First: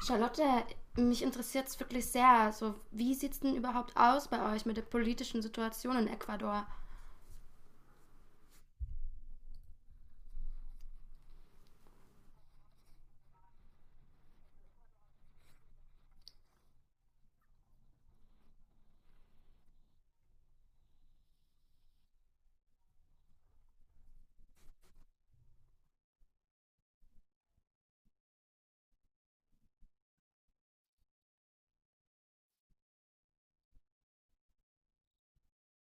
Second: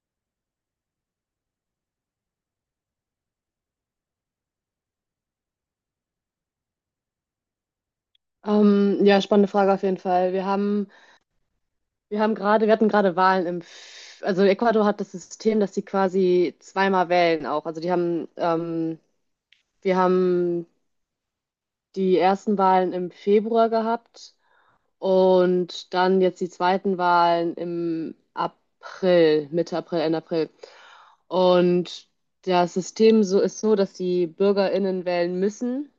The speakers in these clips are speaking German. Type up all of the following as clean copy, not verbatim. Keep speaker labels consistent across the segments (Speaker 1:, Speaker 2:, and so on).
Speaker 1: Charlotte, mich interessiert es wirklich sehr. So, wie sieht es denn überhaupt aus bei euch mit der politischen Situation in Ecuador?
Speaker 2: Ja, spannende Frage auf jeden Fall. Wir hatten gerade Wahlen also Ecuador hat das System, dass sie quasi zweimal wählen auch. Wir haben die ersten Wahlen im Februar gehabt und dann jetzt die zweiten Wahlen im April, Mitte April, Ende April. Und das System so ist so, dass die BürgerInnen wählen müssen,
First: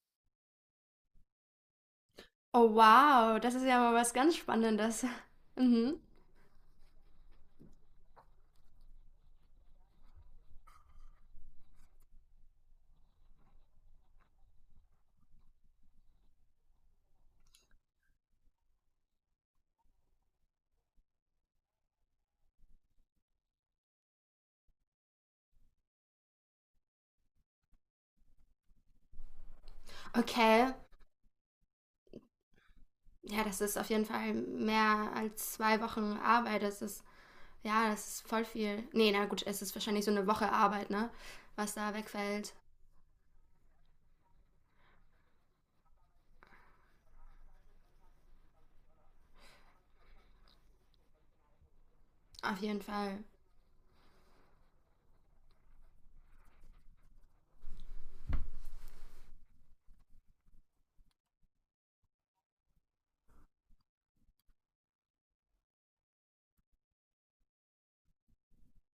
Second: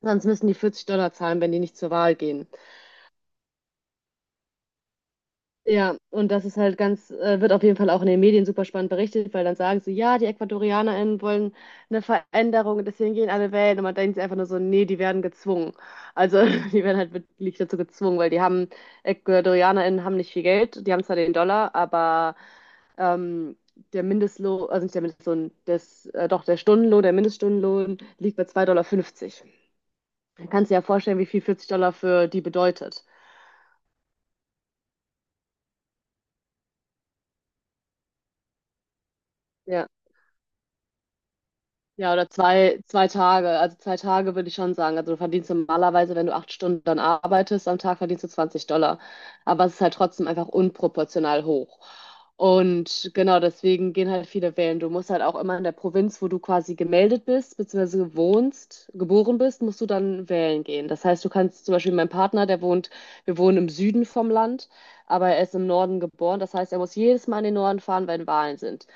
Speaker 2: sonst müssen die $40 zahlen, wenn die nicht zur Wahl gehen.
Speaker 1: Oh wow, das ist ja mal was ganz Spannendes.
Speaker 2: Ja,
Speaker 1: Mhm.
Speaker 2: und das ist halt ganz, wird auf jeden Fall auch in den Medien super spannend berichtet, weil dann sagen sie, ja, die EcuadorianerInnen wollen eine Veränderung und deswegen gehen alle wählen. Und man denkt sich einfach nur so, nee, die werden gezwungen. Also die werden halt wirklich dazu gezwungen, weil EcuadorianerInnen haben nicht viel Geld, die haben zwar den Dollar, aber ähm, der Mindestlohn, also nicht der Mindestlohn, das, doch der Stundenlohn, der Mindeststundenlohn liegt bei $2,50. Dann
Speaker 1: Okay.
Speaker 2: kannst du dir ja vorstellen, wie viel $40 für die bedeutet.
Speaker 1: Ja, das ist auf jeden Fall mehr als 2 Wochen Arbeit. Ja, das ist voll viel. Nee, na gut, es ist
Speaker 2: Ja.
Speaker 1: wahrscheinlich so eine Woche Arbeit, ne? Was da
Speaker 2: Ja, oder
Speaker 1: wegfällt.
Speaker 2: zwei, zwei Tage. Also 2 Tage würde ich schon sagen. Also du verdienst normalerweise, wenn du 8 Stunden dann arbeitest, am Tag verdienst du $20. Aber es ist halt trotzdem einfach unproportional hoch.
Speaker 1: Auf jeden
Speaker 2: Und
Speaker 1: Fall.
Speaker 2: genau deswegen gehen halt viele wählen. Du musst halt auch immer in der Provinz, wo du quasi gemeldet bist, beziehungsweise wohnst, geboren bist, musst du dann wählen gehen. Das heißt, du kannst zum Beispiel mein Partner, der wohnt, wir wohnen im Süden vom Land, aber er ist im Norden geboren. Das heißt, er muss jedes Mal in den Norden fahren, wenn Wahlen sind.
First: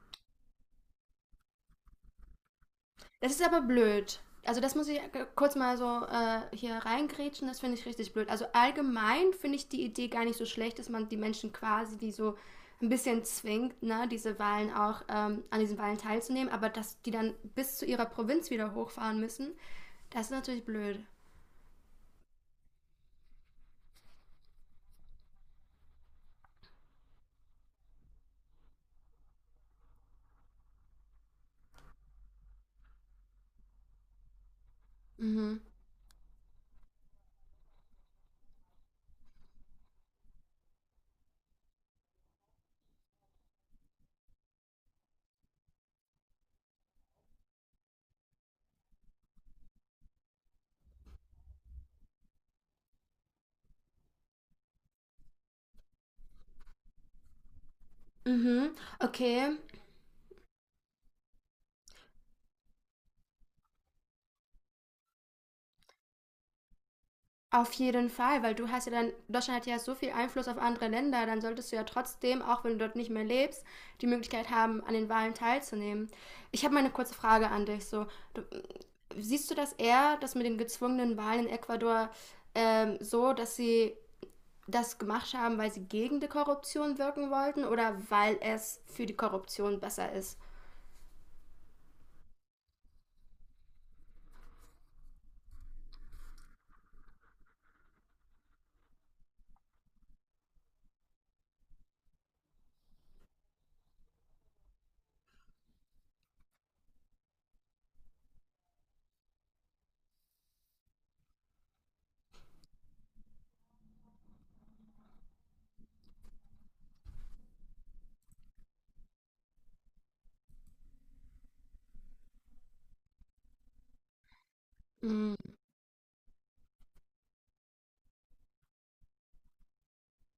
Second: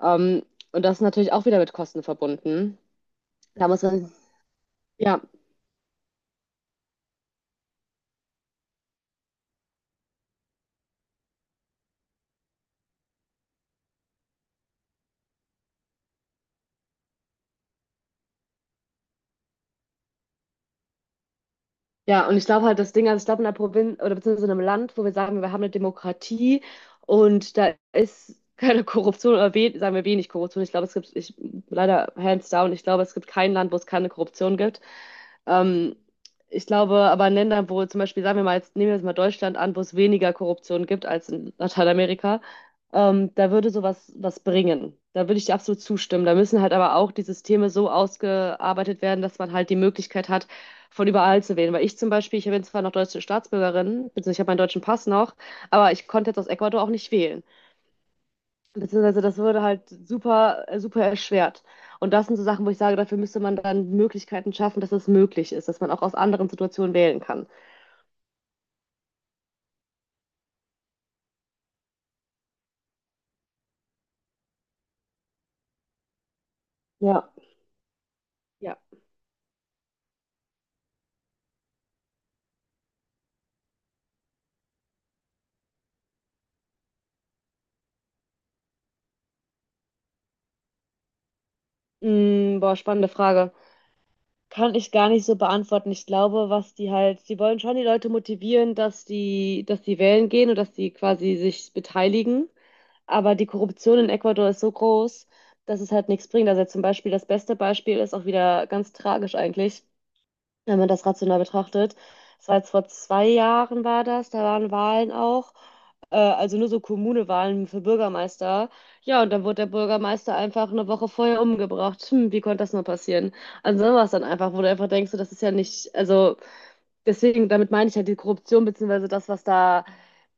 Speaker 2: Ähm, und das ist natürlich auch wieder mit Kosten verbunden.
Speaker 1: Das ist aber
Speaker 2: Da muss man,
Speaker 1: blöd. Also das muss ich
Speaker 2: ja,
Speaker 1: kurz mal so hier reingrätschen, das finde ich richtig blöd. Also allgemein finde ich die Idee gar nicht so schlecht, dass man die Menschen quasi, die so ein bisschen zwingt, ne, diese Wahlen auch an diesen Wahlen teilzunehmen, aber dass die dann bis zu ihrer Provinz wieder hochfahren müssen, das ist natürlich blöd.
Speaker 2: ja, und ich glaube halt, das Ding, also ich glaube, in einer Provinz oder beziehungsweise in einem Land, wo wir sagen, wir haben eine Demokratie und da ist keine Korruption oder we sagen wir wenig Korruption. Ich glaube, es gibt, leider hands down, ich glaube, es gibt kein Land, wo es keine Korruption gibt.
Speaker 1: Mhm.
Speaker 2: Ähm, Ich glaube, aber in Ländern, wo zum Beispiel, sagen wir mal, jetzt nehmen wir jetzt mal Deutschland an, wo es weniger Korruption gibt als in Lateinamerika, da würde sowas was bringen. Da würde ich dir absolut zustimmen. Da müssen halt aber auch die Systeme so ausgearbeitet werden, dass man halt die Möglichkeit hat, von überall zu wählen. Weil ich zum Beispiel, ich bin zwar noch deutsche Staatsbürgerin, beziehungsweise ich habe meinen deutschen Pass noch, aber ich konnte jetzt aus Ecuador auch nicht wählen.
Speaker 1: Mhm.
Speaker 2: Beziehungsweise das
Speaker 1: Okay.
Speaker 2: würde halt super, super erschwert. Und das sind so Sachen, wo ich sage, dafür müsste man dann Möglichkeiten schaffen, dass es möglich ist, dass man auch aus anderen Situationen wählen kann.
Speaker 1: Auf jeden Fall, weil du hast ja dann, Deutschland hat ja so viel Einfluss auf andere Länder, dann solltest du ja trotzdem, auch wenn du dort nicht mehr lebst, die Möglichkeit haben, an den Wahlen teilzunehmen. Ich habe mal eine kurze
Speaker 2: Ja.
Speaker 1: Frage an dich. So, du,
Speaker 2: Ja.
Speaker 1: siehst du das eher, dass mit den gezwungenen Wahlen in Ecuador so, dass sie das gemacht haben, weil sie gegen die Korruption wirken wollten oder weil es für die Korruption besser ist?
Speaker 2: Mm, boah, spannende Frage. Kann ich gar nicht so beantworten. Ich glaube, was die halt, sie wollen schon die Leute motivieren, dass die wählen gehen und dass die quasi sich beteiligen. Aber die Korruption in Ecuador ist so groß, dass es halt nichts bringt. Also zum Beispiel das beste Beispiel ist auch wieder ganz tragisch eigentlich, wenn man das rational betrachtet. Es war jetzt vor 2 Jahren war das, da waren Wahlen auch also nur so Kommunewahlen für Bürgermeister. Ja, und dann wurde der Bürgermeister einfach eine Woche vorher umgebracht. Hm, wie konnte das nur passieren? Also sowas dann einfach, wo du einfach denkst, so, das
Speaker 1: Mm.
Speaker 2: ist ja nicht, also deswegen, damit meine ich halt die Korruption, beziehungsweise das, was da,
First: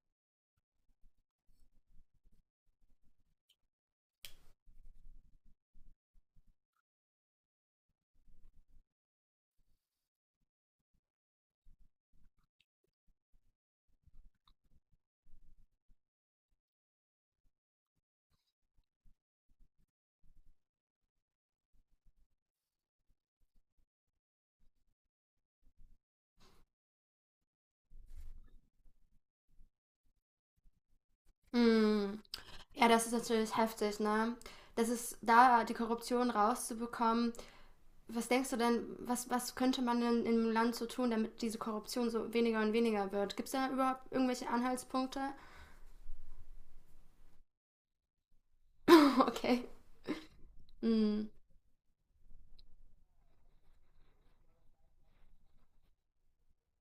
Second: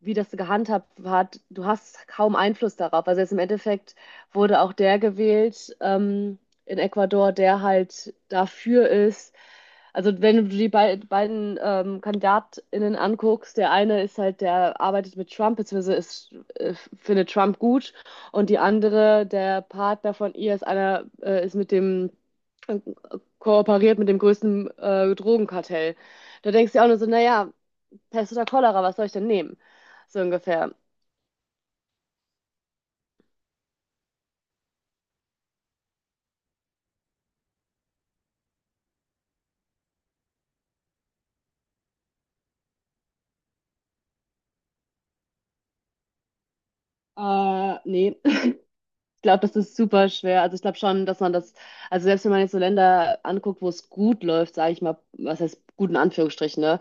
Speaker 2: wie das gehandhabt hat, du hast kaum Einfluss darauf. Also jetzt im Endeffekt wurde auch der gewählt, in Ecuador, der halt dafür ist. Also wenn du die beiden KandidatInnen anguckst, der eine ist halt, der arbeitet mit Trump, beziehungsweise ist, findet Trump gut und die andere, der Partner von ihr ist einer, ist mit dem, äh, kooperiert mit dem größten Drogenkartell. Da denkst du auch nur so, naja, Pest oder Cholera, was soll ich denn nehmen? So ungefähr.
Speaker 1: Mm. Ja, das ist natürlich heftig, ne? Das ist da, die Korruption rauszubekommen. Was denkst du denn, was könnte man denn im Land so tun, damit diese Korruption so weniger und weniger wird? Gibt es da überhaupt irgendwelche Anhaltspunkte?
Speaker 2: Nee, ich glaube, das
Speaker 1: Okay.
Speaker 2: ist super schwer. Also ich glaube schon, dass
Speaker 1: Hm,
Speaker 2: man das, also selbst wenn man jetzt so Länder anguckt, wo es gut läuft, sage ich mal, was heißt gut in Anführungsstrichen, ne?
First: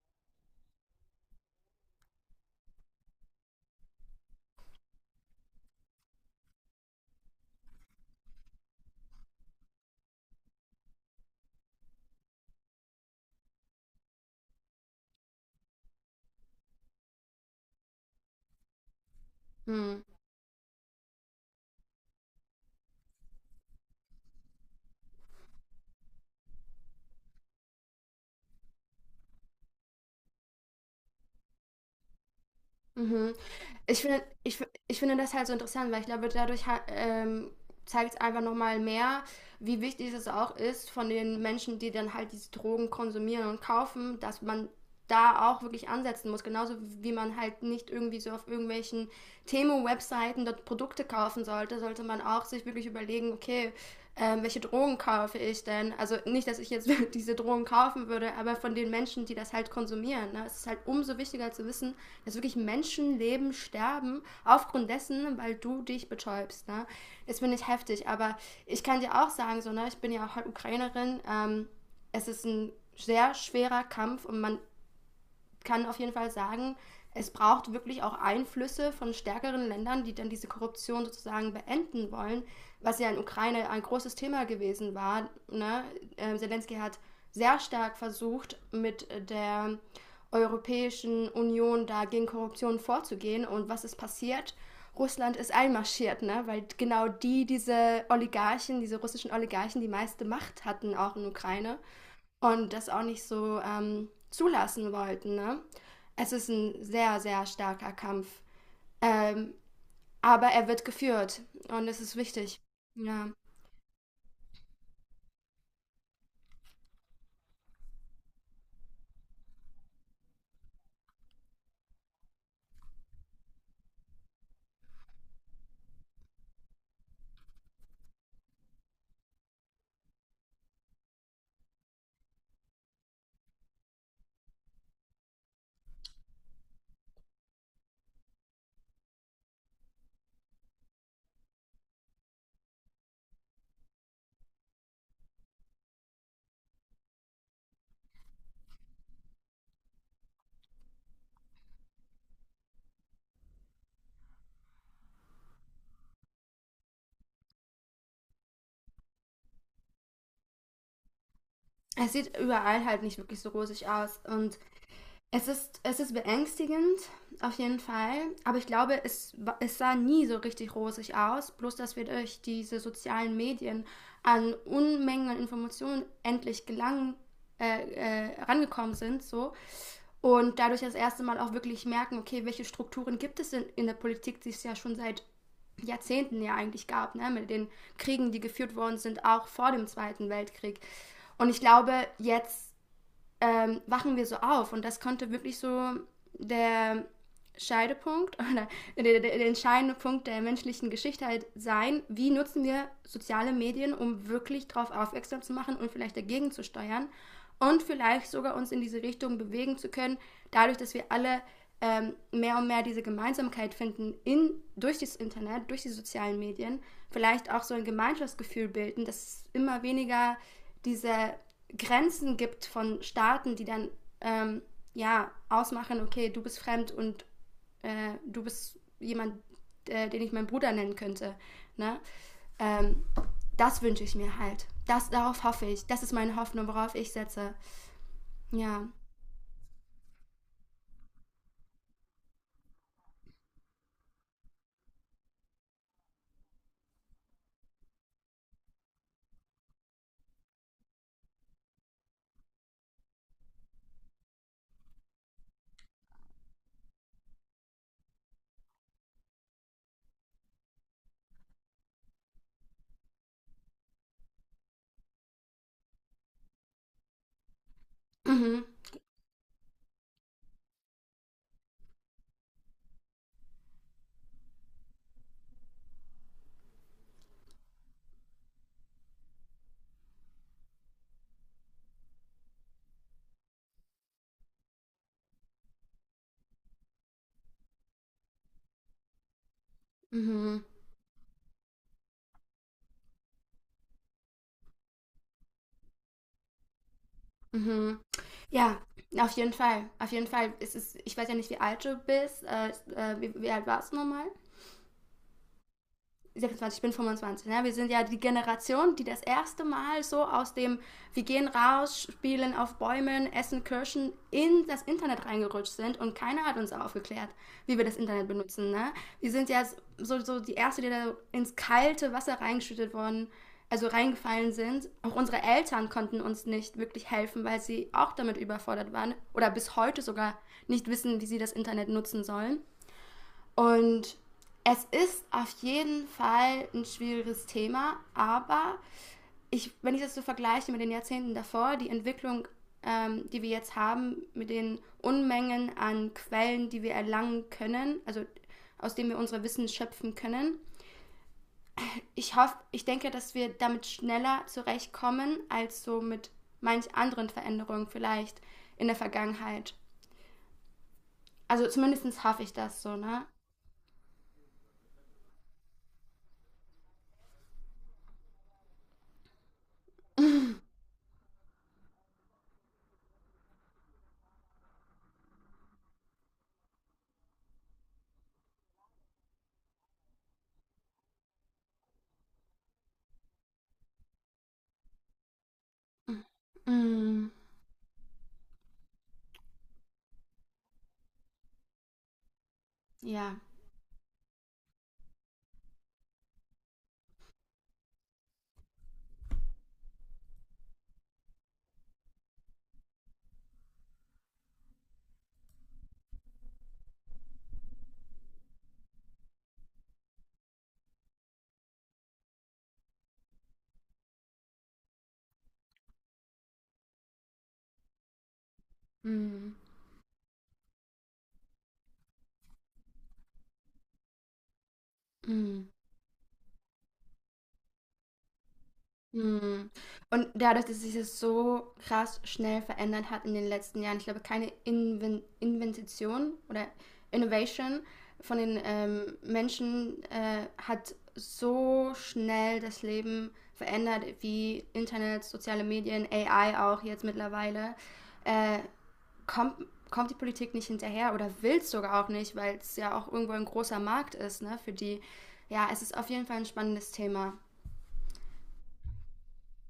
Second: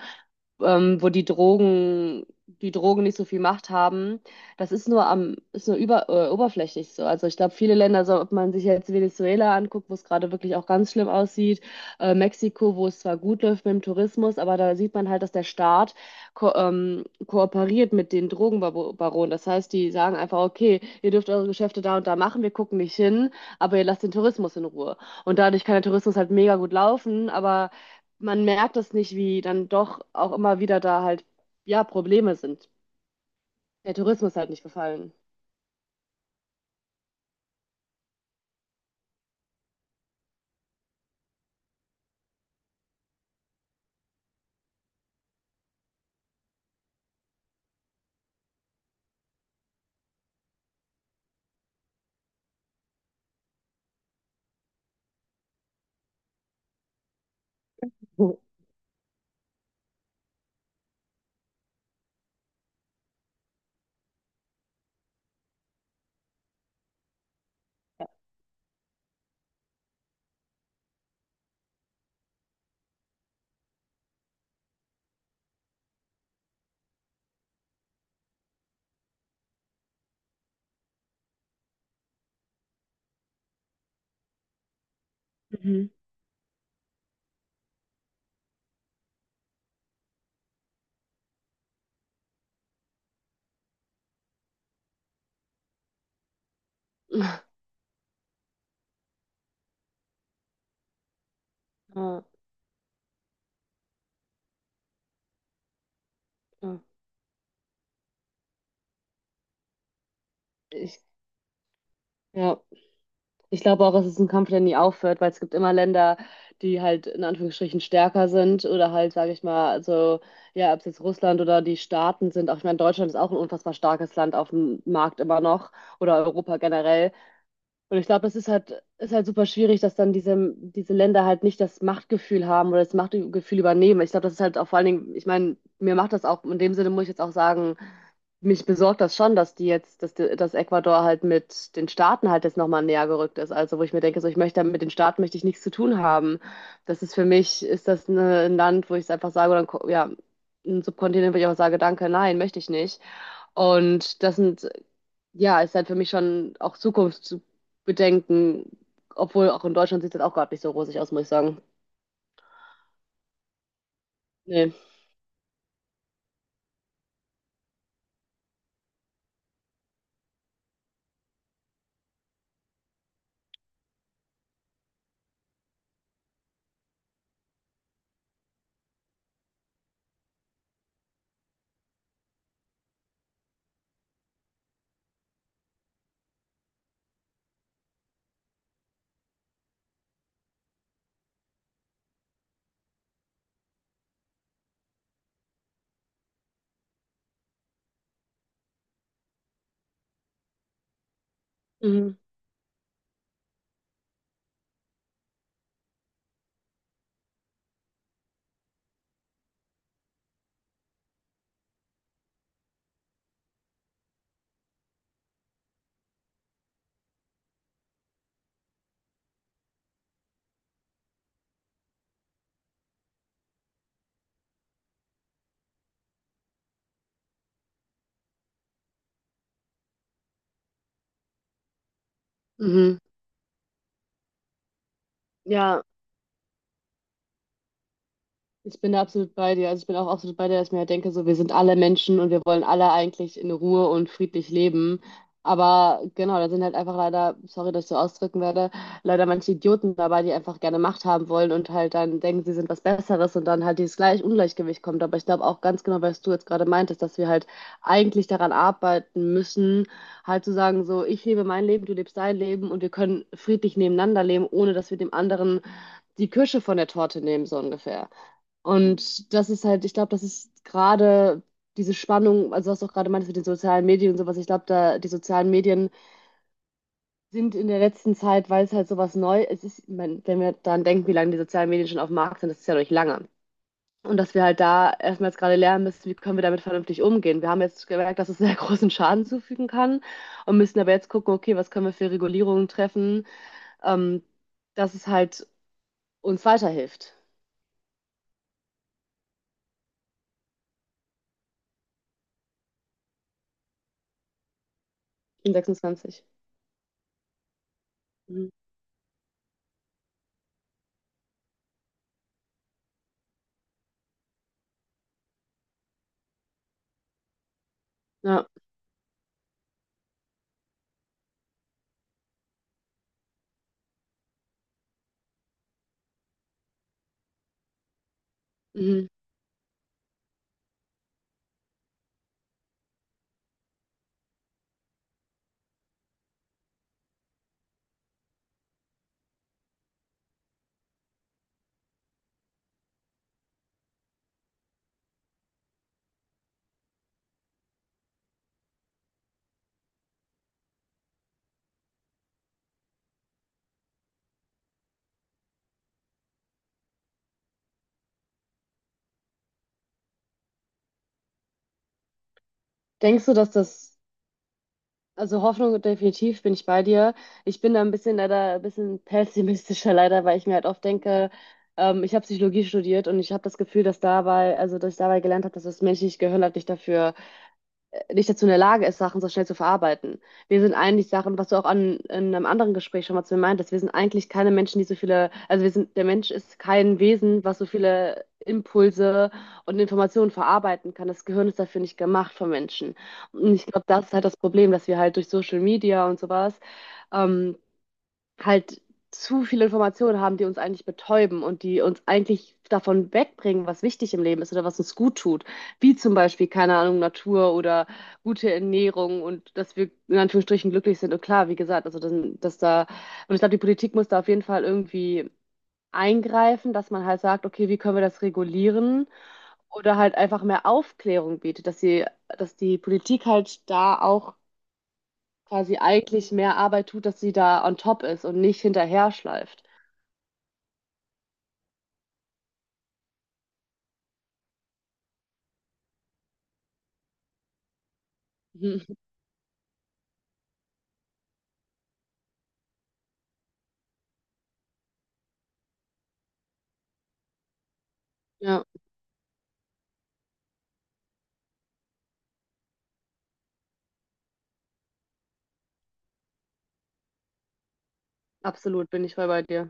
Speaker 2: Wo die Drogen nicht so viel Macht haben, das ist nur am, ist nur über, oberflächlich so. Also ich glaube, viele Länder, so, ob man sich jetzt Venezuela anguckt, wo es gerade wirklich auch ganz schlimm aussieht, Mexiko, wo es zwar gut läuft mit dem Tourismus, aber da sieht man halt, dass der Staat ko kooperiert mit den Drogenbaronen. Das heißt, die
Speaker 1: hm.
Speaker 2: sagen einfach, okay, ihr dürft eure Geschäfte da und da machen, wir gucken nicht hin, aber ihr lasst den Tourismus in Ruhe. Und dadurch kann der Tourismus halt mega gut laufen, aber man merkt das nicht, wie dann doch auch immer wieder da halt, ja, Probleme sind.
Speaker 1: Mhm.
Speaker 2: Der
Speaker 1: Ich, finde,
Speaker 2: Tourismus halt
Speaker 1: ich,
Speaker 2: nicht
Speaker 1: ich
Speaker 2: gefallen.
Speaker 1: finde das halt so interessant, weil ich glaube, dadurch zeigt es einfach nochmal mehr, wie wichtig es auch ist von den Menschen, die dann halt diese Drogen konsumieren und kaufen, dass man da auch wirklich ansetzen muss. Genauso wie man halt nicht irgendwie so auf irgendwelchen Themo-Webseiten dort Produkte kaufen sollte, sollte man auch sich wirklich überlegen, okay, welche Drogen kaufe ich denn? Also nicht, dass ich jetzt diese Drogen kaufen würde, aber von den Menschen, die das halt konsumieren. Ne? Es ist halt umso wichtiger zu wissen, dass wirklich Menschenleben sterben, aufgrund dessen, weil du dich betäubst. Ne? Das finde ich heftig,
Speaker 2: Ja.
Speaker 1: aber ich kann dir auch sagen, so, ne, ich bin ja auch halt Ukrainerin. Es ist ein sehr schwerer Kampf und man kann auf jeden Fall sagen, es braucht wirklich auch Einflüsse von stärkeren Ländern, die dann diese Korruption sozusagen beenden wollen, was ja in Ukraine ein großes Thema gewesen war. Ne?
Speaker 2: Mhm.
Speaker 1: Zelensky hat sehr stark versucht, mit der Europäischen Union da gegen Korruption vorzugehen. Und was ist passiert? Russland ist einmarschiert, ne? Weil genau die, diese Oligarchen, diese russischen Oligarchen, die meiste Macht hatten, auch in Ukraine
Speaker 2: Ja,
Speaker 1: und das auch nicht so zulassen wollten. Ne? Es ist ein
Speaker 2: ja.
Speaker 1: sehr, sehr starker Kampf. Ähm, aber er wird
Speaker 2: Ich,
Speaker 1: geführt und es ist
Speaker 2: ja.
Speaker 1: wichtig. Ja.
Speaker 2: Ich glaube auch, es ist ein Kampf, der nie aufhört, weil es gibt immer Länder, die halt in Anführungsstrichen stärker sind oder halt, sage ich mal, also ja, ob es jetzt Russland oder die Staaten sind. Auch ich meine, Deutschland ist auch ein unfassbar starkes Land auf dem Markt immer noch oder Europa generell. Und ich glaube, es ist halt super schwierig, dass dann diese Länder halt nicht das Machtgefühl haben oder das Machtgefühl übernehmen. Ich glaube, das ist halt auch vor allen Dingen, ich meine, mir macht das auch, in dem Sinne muss ich jetzt auch sagen, mich besorgt das schon, dass die jetzt, dass, die- dass Ecuador halt mit den Staaten halt jetzt nochmal näher gerückt ist. Also wo ich mir denke, so ich möchte mit den Staaten möchte ich nichts zu tun haben. Das ist für mich, ist das ne, ein Land, wo ich es einfach sage, oder ja, ein Subkontinent, wo ich auch sage, danke, nein, möchte ich nicht. Und das sind ja, ist halt für mich schon auch Zukunft zu bedenken, obwohl auch in Deutschland sieht das auch gerade nicht so rosig aus, muss ich sagen.
Speaker 1: Es sieht überall halt nicht wirklich so rosig aus und
Speaker 2: Nee.
Speaker 1: es ist beängstigend, auf jeden Fall. Aber ich glaube, es sah nie so richtig rosig aus. Bloß, dass wir durch diese sozialen Medien an Unmengen an Informationen endlich gelangen, äh, rangekommen sind, so. Und dadurch das erste Mal auch wirklich merken, okay, welche Strukturen gibt es denn in der Politik, die es ja schon seit Jahrzehnten ja eigentlich gab, ne? Mit den Kriegen, die geführt worden sind, auch vor dem Zweiten Weltkrieg. Und ich glaube, jetzt wachen wir so auf. Und das konnte wirklich so der Scheidepunkt oder der entscheidende Punkt der menschlichen Geschichte halt sein,
Speaker 2: Mhm.
Speaker 1: wie nutzen wir soziale Medien, um wirklich darauf aufmerksam zu machen und vielleicht dagegen zu steuern und vielleicht sogar uns in diese Richtung bewegen zu können, dadurch, dass wir alle mehr und mehr diese Gemeinsamkeit finden in, durch das Internet, durch die sozialen Medien, vielleicht auch so ein Gemeinschaftsgefühl bilden, dass es immer weniger diese Grenzen gibt von Staaten, die dann ähm, ja ausmachen, okay, du bist fremd und du bist jemand, den ich meinen Bruder nennen könnte. Ne?
Speaker 2: Mhm.
Speaker 1: Ähm, Das wünsche ich mir halt. Darauf hoffe
Speaker 2: Ja.
Speaker 1: ich. Das ist meine Hoffnung, worauf ich setze.
Speaker 2: Ich
Speaker 1: Ja.
Speaker 2: bin da absolut bei dir. Also ich bin auch absolut bei dir, dass ich mir halt denke, so wir sind alle Menschen und wir wollen alle eigentlich in Ruhe und friedlich leben. Aber genau, da sind halt einfach leider, sorry, dass ich so ausdrücken werde, leider manche Idioten dabei, die einfach gerne Macht haben wollen und halt dann denken, sie sind was Besseres und dann halt dieses gleich Ungleichgewicht kommt. Aber ich glaube auch ganz genau, was du jetzt gerade meintest, dass wir halt eigentlich daran arbeiten müssen, halt zu sagen, so ich lebe mein Leben, du lebst dein Leben und wir können friedlich nebeneinander leben, ohne dass wir dem anderen die Kirsche von der Torte nehmen, so ungefähr.
Speaker 1: Mhm.
Speaker 2: Und das ist halt, ich glaube, das ist gerade diese Spannung, also was du auch gerade meintest mit den sozialen Medien und sowas, ich glaube, da die sozialen Medien sind in der letzten Zeit, weil es halt sowas neu es ist, ich mein, wenn wir daran denken, wie lange die sozialen Medien schon auf dem Markt sind, das ist ja noch nicht lange. Und dass wir halt da erstmal jetzt gerade lernen müssen, wie können wir damit vernünftig umgehen. Wir haben jetzt gemerkt, dass es sehr großen Schaden zufügen kann und
Speaker 1: Mhm.
Speaker 2: müssen aber jetzt gucken, okay, was können wir für Regulierungen treffen, ähm, dass es halt uns weiterhilft.
Speaker 1: Mhm. Ja, auf jeden Fall. Auf jeden Fall. Ich weiß ja nicht, wie alt du bist. Wie alt warst du nochmal?
Speaker 2: Ich bin 26.
Speaker 1: 26, ich bin 25. Ne? Wir sind ja die
Speaker 2: Mhm.
Speaker 1: Generation, die das erste Mal so wir gehen raus, spielen auf Bäumen, essen Kirschen, in das Internet reingerutscht sind und keiner hat uns aufgeklärt, wie wir das Internet
Speaker 2: Ja.
Speaker 1: benutzen. Ne? Wir sind ja so die Erste, die da ins kalte Wasser reingeschüttet worden, also reingefallen sind. Auch unsere Eltern konnten uns nicht wirklich helfen, weil sie auch damit überfordert
Speaker 2: Mhm.
Speaker 1: waren oder bis heute sogar nicht wissen, wie sie das Internet nutzen sollen. Und es ist auf jeden Fall ein schwieriges Thema, aber wenn ich das so vergleiche mit den Jahrzehnten davor, die Entwicklung, die wir jetzt haben, mit den Unmengen an Quellen, die wir erlangen können, also aus denen wir unser Wissen schöpfen können, ich hoffe, ich denke, dass wir damit schneller zurechtkommen als so mit manch anderen Veränderungen vielleicht in der Vergangenheit. Also zumindest hoffe ich das so, ne?
Speaker 2: Denkst du, dass das? Also Hoffnung definitiv bin ich bei dir. Ich bin da ein bisschen leider ein bisschen pessimistischer leider, weil ich mir halt oft denke, ich habe Psychologie studiert und ich habe das Gefühl, dass dabei, also dass ich dabei gelernt habe, dass das menschliche Gehirn halt nicht dafür nicht dazu in der Lage ist, Sachen so schnell zu verarbeiten. Wir sind eigentlich Sachen, was du auch an, in einem anderen Gespräch schon mal zu mir meintest, wir sind eigentlich keine Menschen, die so viele, also wir sind, der Mensch ist kein
Speaker 1: Mm,
Speaker 2: Wesen, was so viele Impulse und Informationen verarbeiten kann. Das Gehirn ist dafür nicht gemacht von Menschen.
Speaker 1: ja.
Speaker 2: Und ich glaube, das ist halt das Problem, dass wir halt durch Social Media und sowas, ähm, halt zu viele Informationen haben, die uns eigentlich betäuben und die uns eigentlich davon wegbringen, was wichtig im Leben ist oder was uns gut tut. Wie zum Beispiel, keine Ahnung, Natur oder gute Ernährung und dass wir in Anführungsstrichen glücklich sind. Und klar, wie gesagt, also dass, dass da, und ich glaube, die Politik muss da auf jeden Fall irgendwie eingreifen, dass man halt sagt, okay, wie können wir das regulieren?
Speaker 1: Mm.
Speaker 2: Oder halt einfach mehr Aufklärung bietet, dass sie, dass die Politik halt da auch
Speaker 1: Mhm.
Speaker 2: quasi eigentlich mehr Arbeit tut, dass sie da on top ist und nicht hinterher schleift.
Speaker 1: Mhm. Und dadurch, dass sich das so krass schnell verändert hat in den letzten Jahren, ich glaube, keine Invention oder Innovation von den
Speaker 2: Mhm.
Speaker 1: Menschen hat so schnell das Leben verändert, wie Internet, soziale Medien, AI auch jetzt mittlerweile. Äh,
Speaker 2: Ja,
Speaker 1: kommt die Politik nicht hinterher oder will es sogar auch nicht, weil es ja auch irgendwo ein großer Markt ist, ne, für die. Ja, es ist auf jeden Fall ein spannendes Thema.
Speaker 2: absolut, bin ich voll bei dir.